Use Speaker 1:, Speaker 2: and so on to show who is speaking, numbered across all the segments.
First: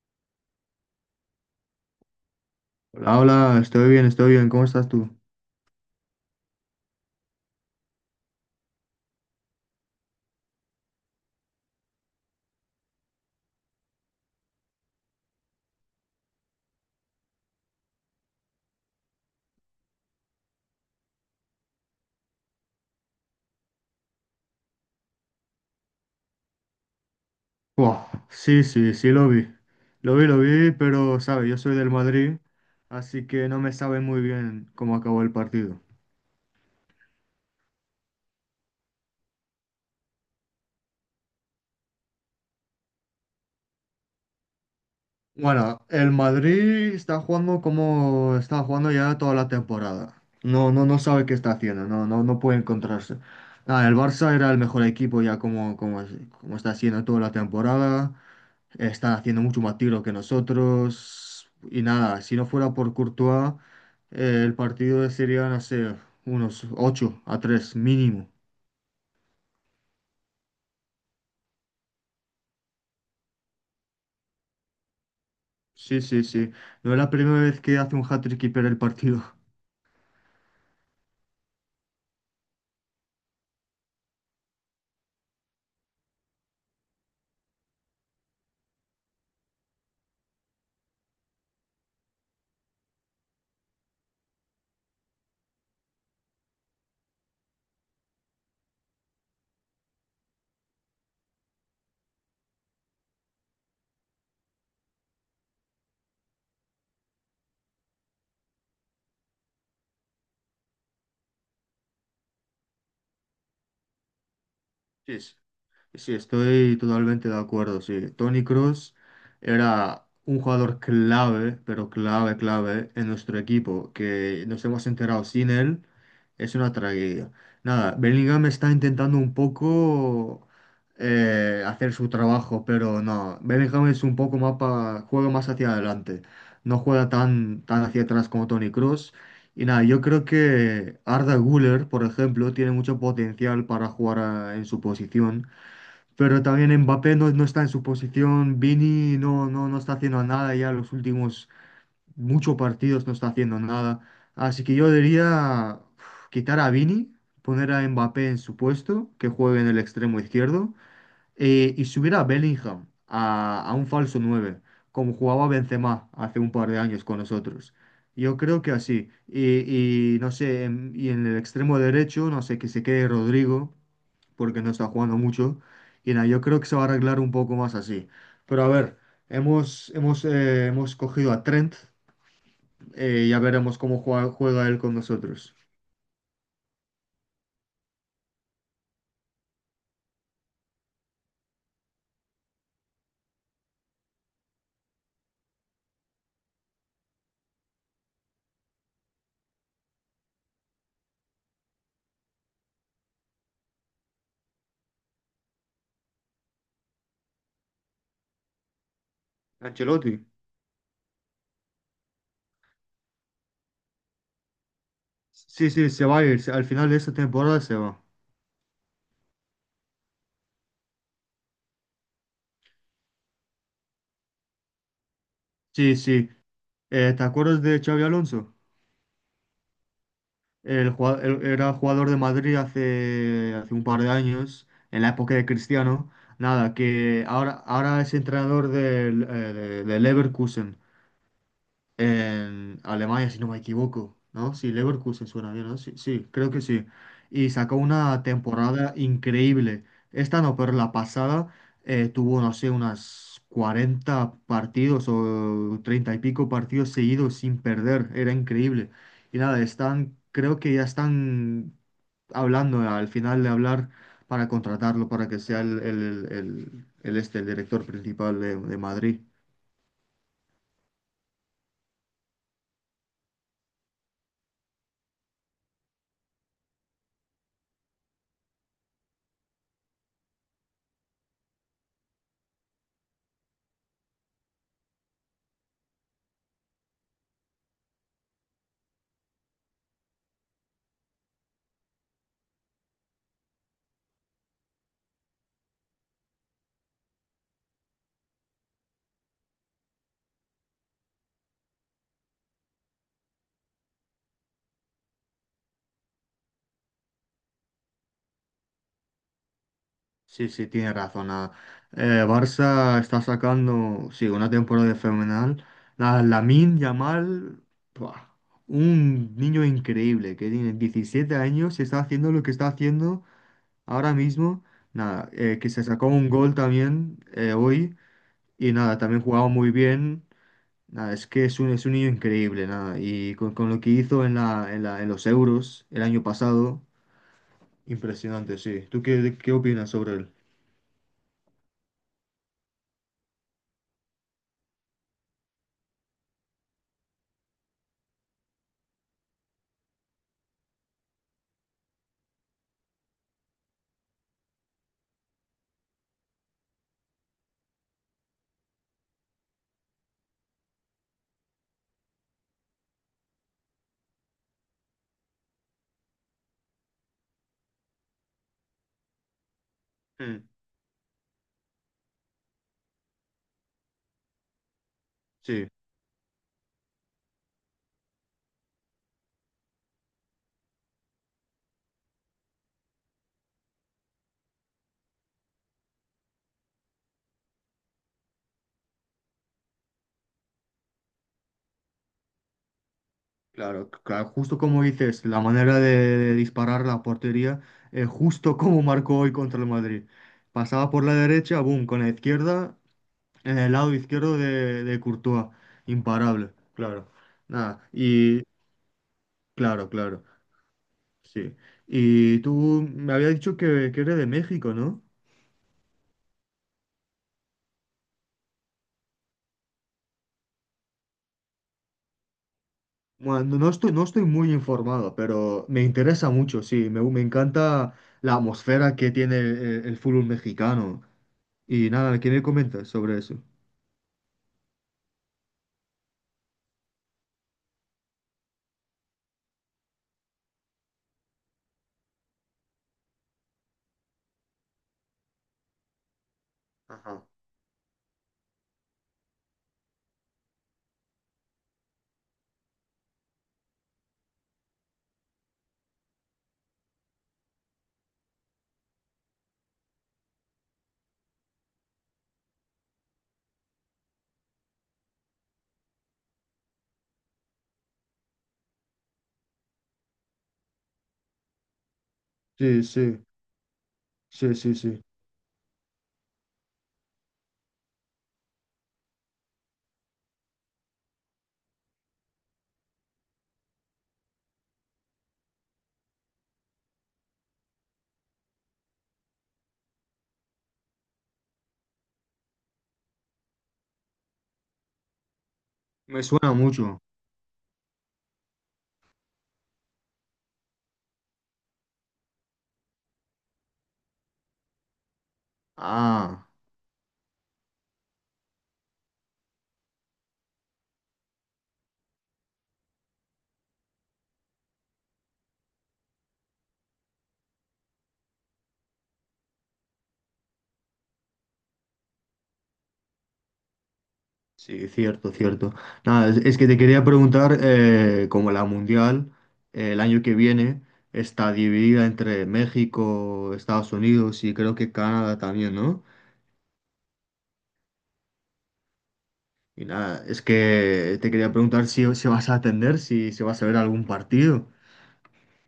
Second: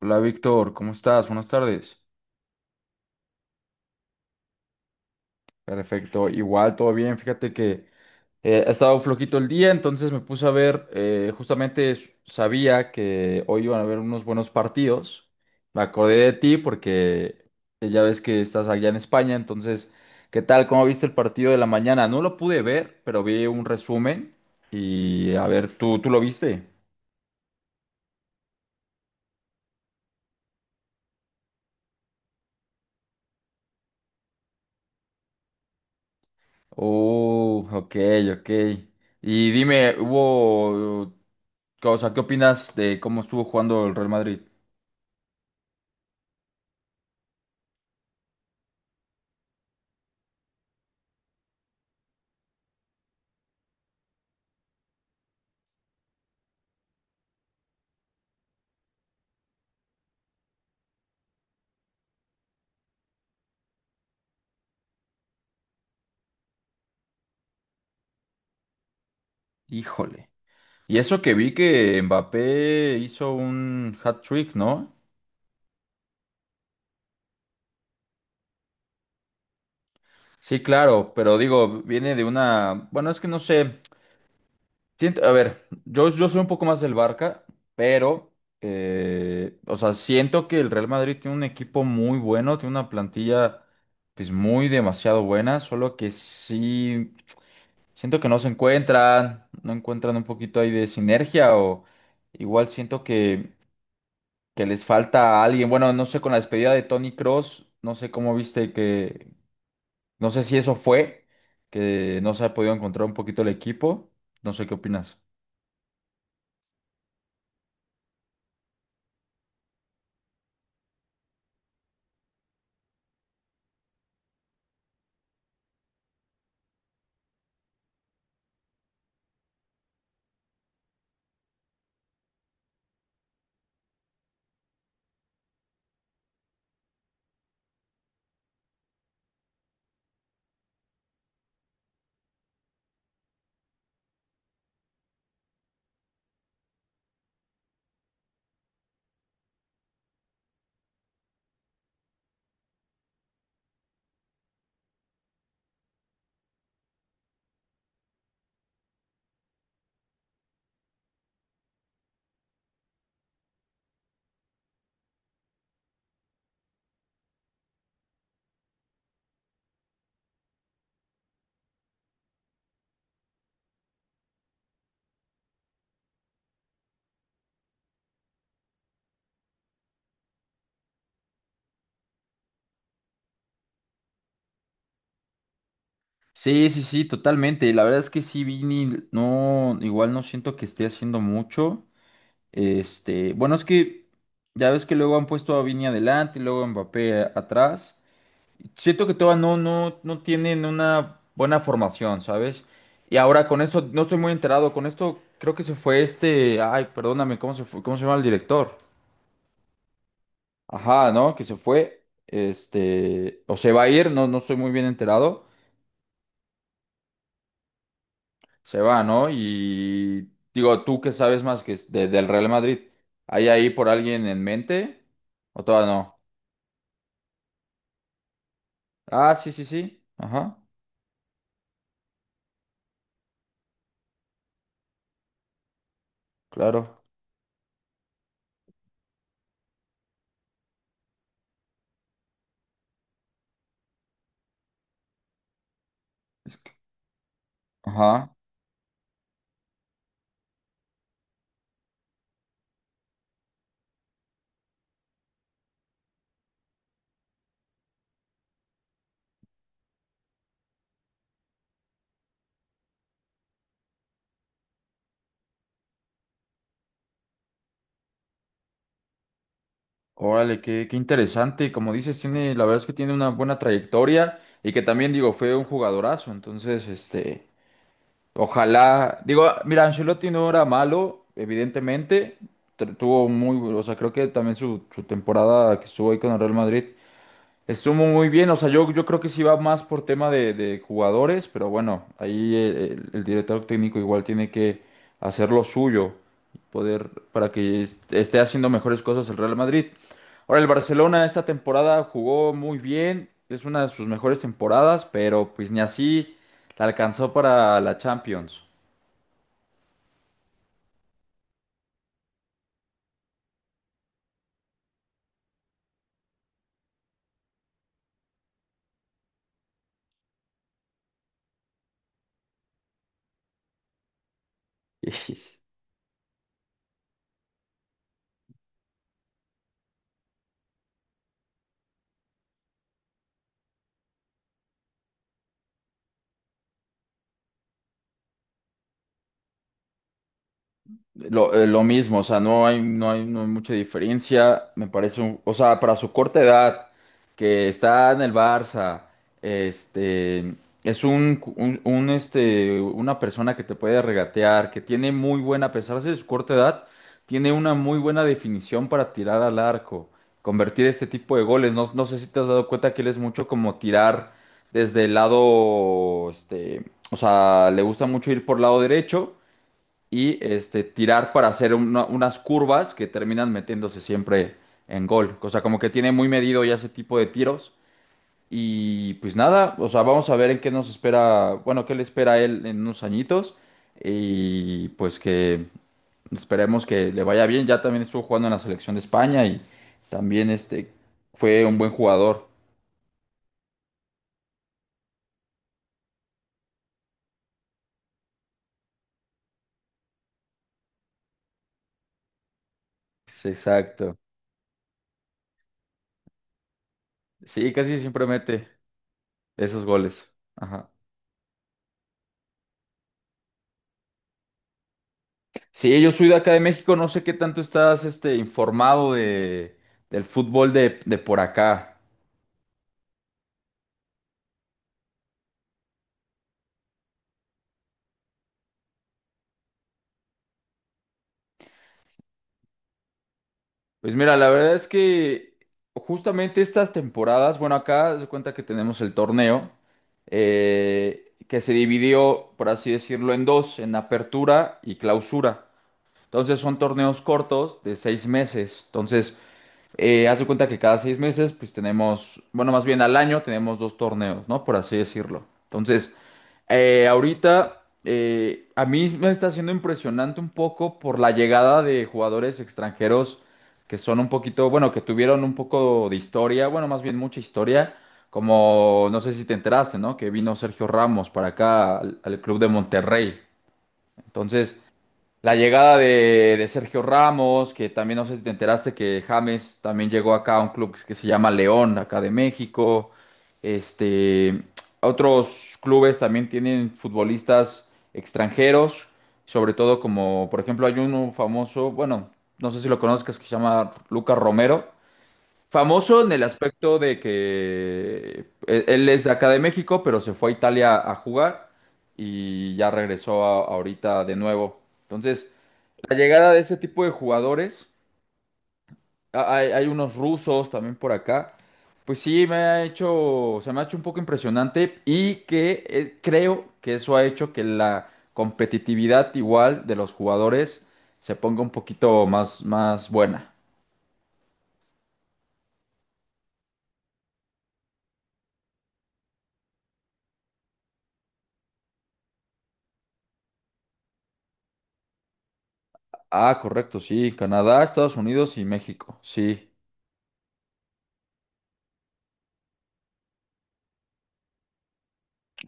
Speaker 1: Hola Víctor, ¿cómo estás? Buenas tardes.
Speaker 2: Hola, hola, estoy bien, ¿cómo estás tú?
Speaker 1: Perfecto, igual todo bien. Fíjate que ha estado flojito el día, entonces me puse a ver, justamente sabía que hoy iban a haber unos buenos partidos. Me acordé de ti porque ya ves que estás allá en España, entonces, ¿qué tal? ¿Cómo viste el partido de la mañana? No lo pude ver, pero vi un resumen y a ver, ¿tú lo viste?
Speaker 2: Buah, sí, sí, sí lo vi. Lo vi, lo vi, pero, sabe, yo soy del Madrid, así que no me sabe muy bien cómo acabó el partido.
Speaker 1: Ok, ok. Y dime, o sea, ¿qué opinas de cómo estuvo jugando el Real Madrid?
Speaker 2: Bueno, el Madrid está jugando como está jugando ya toda la temporada. No, no, no sabe qué está haciendo, no, no, no puede encontrarse. Nada, el Barça era el mejor equipo ya como está haciendo toda la temporada. Están haciendo mucho más tiro que nosotros. Y nada, si no fuera por Courtois, el partido sería, no sé, unos 8-3 mínimo.
Speaker 1: Híjole. Y eso que vi que Mbappé hizo un hat-trick, ¿no?
Speaker 2: Sí, sí, sí. No es la primera vez que hace un hat-trick y pierde el partido.
Speaker 1: Sí, claro, pero digo, viene de una, bueno, es que no sé, siento, a ver, yo soy un poco más del Barca, pero, o sea, siento que el Real Madrid tiene un equipo muy bueno, tiene una plantilla, pues, muy demasiado buena, solo que sí. Siento que no se encuentran, no encuentran un poquito ahí de sinergia o igual siento que les falta alguien. Bueno, no sé, con la despedida de Tony Cross, no sé cómo viste que, no sé si eso fue, que no se ha podido encontrar un poquito el equipo. No sé qué
Speaker 2: Sí,
Speaker 1: opinas.
Speaker 2: sí, sí, estoy totalmente de acuerdo. Sí, Toni Kroos era un jugador clave, pero clave, clave en nuestro equipo, que nos hemos enterado sin él. Es una tragedia. Nada, Bellingham está intentando un poco hacer su trabajo, pero no. Bellingham es un poco más juega más hacia adelante. No juega tan, tan hacia atrás como Tony Cross. Y nada, yo creo que Arda Güler, por ejemplo, tiene mucho potencial para jugar en su posición. Pero también Mbappé no está en su posición. Vini no está haciendo nada ya los últimos muchos partidos no está haciendo nada. Así que yo diría uf, quitar a Vini, poner a Mbappé en su puesto, que juegue en el extremo izquierdo, y subir a Bellingham a un falso 9, como jugaba Benzema hace un par de años con nosotros. Yo creo que así. Y no sé, y en el extremo derecho, no sé, que se quede Rodrigo, porque no está jugando mucho. Y nada, yo creo que se va a arreglar un poco más así. Pero a ver. Hemos cogido a Trent, ya veremos cómo juega él con nosotros.
Speaker 1: Sí, sí, sí, totalmente. La verdad es que sí, Vini, no, igual no siento que esté haciendo mucho. Este, bueno, es que ya ves que luego han puesto a Vini adelante y luego a Mbappé atrás. Siento que todavía no, no, no tienen una buena formación, ¿sabes? Y ahora con esto, no estoy muy enterado, con esto creo que se fue este, ay, perdóname, ¿cómo se fue? ¿Cómo se llama el director?
Speaker 2: Ancelotti.
Speaker 1: Ajá, ¿no? Que se fue, este, o se va a ir, no, no estoy muy bien enterado,
Speaker 2: Sí, sí, se va a ir. Al final de esta temporada se va.
Speaker 1: se va, ¿no? Y digo, tú que sabes más que es del Real Madrid, ¿hay ahí por alguien en mente? ¿O todavía
Speaker 2: Sí,
Speaker 1: no?
Speaker 2: sí. ¿Te acuerdas de Xavi Alonso?
Speaker 1: Ah, sí, sí, sí, ajá,
Speaker 2: Él era jugador de Madrid hace un par de años, en la época de Cristiano. Nada,
Speaker 1: claro.
Speaker 2: que ahora es entrenador del Leverkusen. En Alemania, si no me equivoco, ¿no? Sí, Leverkusen suena bien, ¿no? Sí, sí, creo
Speaker 1: Es
Speaker 2: que
Speaker 1: que-
Speaker 2: sí. Y sacó una
Speaker 1: Ajá.
Speaker 2: temporada increíble. Esta no, pero la pasada tuvo, no sé, unas 40 partidos o 30 y pico partidos seguidos sin perder. Era increíble. Y nada, están, creo que ya están hablando, al final de hablar, para contratarlo, para que sea el director principal de Madrid.
Speaker 1: Órale, qué interesante. Como dices, tiene, la verdad es que tiene una buena trayectoria y que también, digo, fue un jugadorazo. Entonces, este, ojalá, digo, ah, mira, Ancelotti no era malo, evidentemente. Tuvo muy, o sea, creo que también su temporada que estuvo ahí con el Real Madrid. Estuvo muy bien, o sea, yo creo que sí va más por tema de jugadores, pero bueno, ahí el director técnico igual tiene que hacer lo suyo, poder para que esté haciendo mejores cosas el Real Madrid. Ahora, el Barcelona esta temporada jugó muy bien, es una de sus mejores temporadas, pero pues ni así la alcanzó para la Champions.
Speaker 2: Sí, sí, tiene razón. Nada. Barça está sacando, sí, una temporada fenomenal. La Lamine Yamal, ¡buah! Un niño increíble que tiene 17 años y está haciendo lo que está haciendo ahora mismo. Nada, que se sacó un gol también hoy y nada, también jugaba muy bien. Nada, es que es un niño increíble, nada. Y con lo que hizo en la, en los Euros el año pasado, impresionante, sí. ¿Tú qué opinas sobre él?
Speaker 1: Lo mismo, o sea, no hay mucha diferencia. Me parece o sea, para su corta edad, que está en el Barça, este, es una persona que te puede regatear, que tiene muy buena, a pesar de su corta edad, tiene una muy buena definición para tirar al arco, convertir este tipo de goles. No, no sé si te has dado cuenta que él es mucho como tirar desde el lado, este, o sea, le gusta mucho ir por lado derecho y
Speaker 2: Mm,
Speaker 1: este, tirar para hacer unas curvas que terminan metiéndose siempre en gol. O sea,
Speaker 2: sí.
Speaker 1: como que tiene muy medido ya ese tipo de tiros. Y pues nada, o sea, vamos a ver en qué nos espera, bueno, qué le espera a él en unos añitos. Y pues que esperemos que le vaya bien. Ya también estuvo jugando en la selección de España y también este fue un buen jugador.
Speaker 2: Claro, claro, justo como dices, la manera de disparar la portería, justo como marcó hoy contra el Madrid. Pasaba por la derecha, boom, con la izquierda,
Speaker 1: Sí,
Speaker 2: en el lado
Speaker 1: exacto.
Speaker 2: izquierdo de Courtois, imparable, claro.
Speaker 1: Sí,
Speaker 2: Nada,
Speaker 1: casi siempre
Speaker 2: y
Speaker 1: mete esos
Speaker 2: claro, claro,
Speaker 1: goles. Ajá.
Speaker 2: sí. Y tú me había dicho que eres de México, ¿no?
Speaker 1: Sí, yo soy de acá de México, no sé qué tanto estás este, informado de, del fútbol de por acá.
Speaker 2: Bueno, no estoy muy informado, pero me interesa mucho, sí, me encanta la atmósfera que tiene el fútbol mexicano. Y nada, ¿qué me comentas sobre eso?
Speaker 1: Pues mira, la verdad es que justamente estas temporadas, bueno, acá se cuenta que tenemos el torneo que se dividió, por así decirlo, en dos, en apertura y clausura. Entonces son torneos
Speaker 2: Ajá.
Speaker 1: cortos de 6 meses. Entonces, haz de cuenta que cada 6 meses, pues tenemos, bueno, más bien al año tenemos dos torneos, ¿no? Por así decirlo. Entonces. Ahorita a mí me está siendo impresionante un poco por la llegada de jugadores extranjeros que son un poquito, bueno, que tuvieron un poco de historia, bueno, más bien mucha historia, como no sé si te enteraste, ¿no? Que vino Sergio Ramos para acá al club de
Speaker 2: Sí, sí,
Speaker 1: Monterrey.
Speaker 2: sí, sí,
Speaker 1: Entonces,
Speaker 2: sí.
Speaker 1: la llegada de Sergio Ramos, que también no sé si te enteraste que James también llegó acá a un club que se llama León, acá de México. Este, otros clubes también tienen futbolistas extranjeros, sobre todo como, por ejemplo, hay uno famoso, bueno, no sé si lo conozcas, que se llama Lucas Romero. Famoso
Speaker 2: Me
Speaker 1: en el
Speaker 2: suena
Speaker 1: aspecto
Speaker 2: mucho.
Speaker 1: de que él es de acá de México, pero se fue a Italia a jugar y ya regresó ahorita de nuevo. Entonces, la
Speaker 2: Ah,
Speaker 1: llegada de ese tipo de jugadores, hay unos rusos también por acá, pues sí me ha hecho, se me ha hecho un poco impresionante y que creo que eso ha hecho que la competitividad igual de los jugadores se ponga un poquito más buena.
Speaker 2: sí, cierto, cierto. Nada, es que te quería preguntar, como la Mundial, el año que viene está dividida entre México, Estados Unidos y creo que Canadá también, ¿no?
Speaker 1: Ah, correcto, sí, Canadá, Estados Unidos y México, sí.
Speaker 2: Y nada, es que te quería preguntar si vas a atender, si vas a ver algún partido.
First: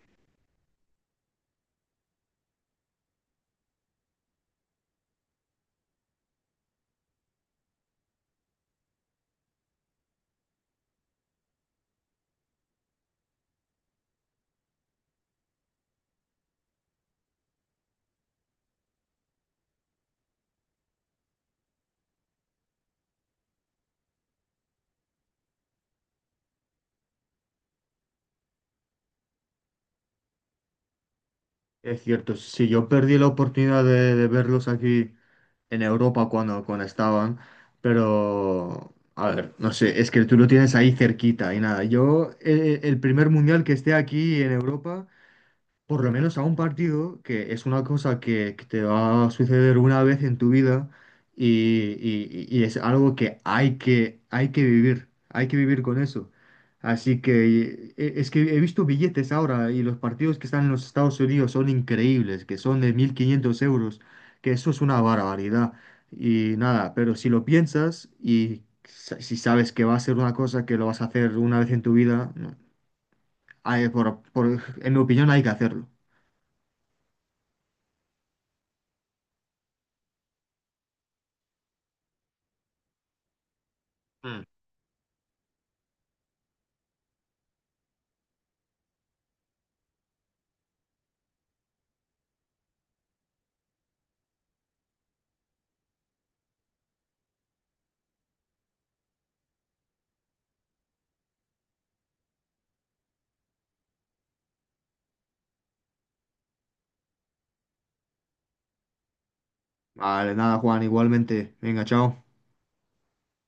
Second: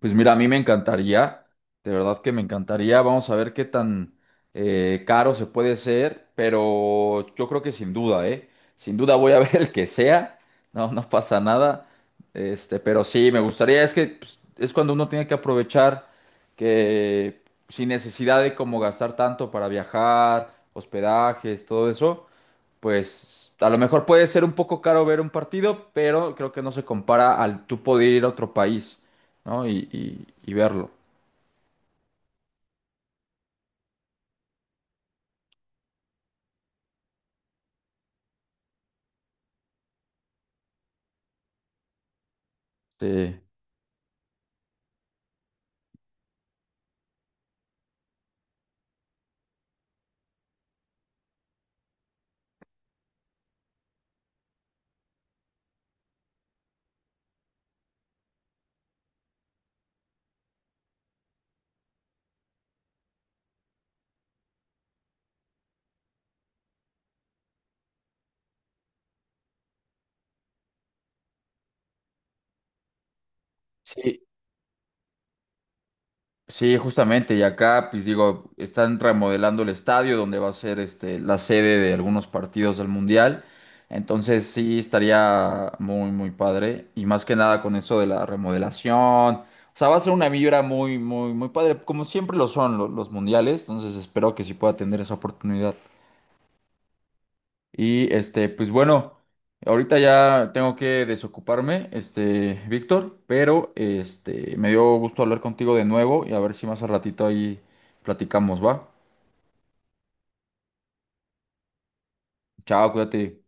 Speaker 1: Pues mira, a mí me encantaría, de verdad que me encantaría. Vamos a ver qué tan caro se puede ser, pero yo creo que sin duda, ¿eh? Sin duda voy a ver el que sea, no, no pasa nada. Este, pero sí, me gustaría, es que pues, es cuando uno tiene que aprovechar que sin necesidad de como gastar tanto para viajar, hospedajes, todo eso, pues a lo mejor puede ser un poco caro ver un partido, pero creo que no se compara al tú poder ir a otro país, ¿no? Y verlo.
Speaker 2: Es cierto, si yo perdí la oportunidad de verlos aquí en Europa cuando estaban, pero a ver, no sé, es que tú lo tienes ahí cerquita y nada, yo el primer
Speaker 1: Sí,
Speaker 2: mundial que esté aquí en Europa por lo menos a un partido, que es una cosa que te va a suceder una vez en tu vida y es algo que hay que vivir con eso. Así que es que he visto billetes ahora y los partidos que están en los Estados Unidos son increíbles, que son de 1.500 euros, que eso es una barbaridad. Y nada, pero si lo piensas y si sabes que va a ser una cosa que lo vas a hacer una vez en tu vida, no,
Speaker 1: sí,
Speaker 2: en mi opinión hay que hacerlo.
Speaker 1: sí, justamente. Y acá, pues digo, están remodelando el estadio donde va a ser este, la sede de algunos partidos del Mundial. Entonces sí estaría muy, muy padre. Y más que nada con eso de la remodelación. O sea, va a ser una vibra muy, muy, muy padre, como siempre lo son los mundiales. Entonces espero que sí pueda tener esa oportunidad. Y este, pues bueno, ahorita ya tengo que desocuparme, este, Víctor, pero este, me dio gusto hablar contigo de nuevo y a ver si más al ratito ahí platicamos, ¿va?
Speaker 2: Vale, nada, Juan, igualmente. Venga, chao.
Speaker 1: Chao, cuídate.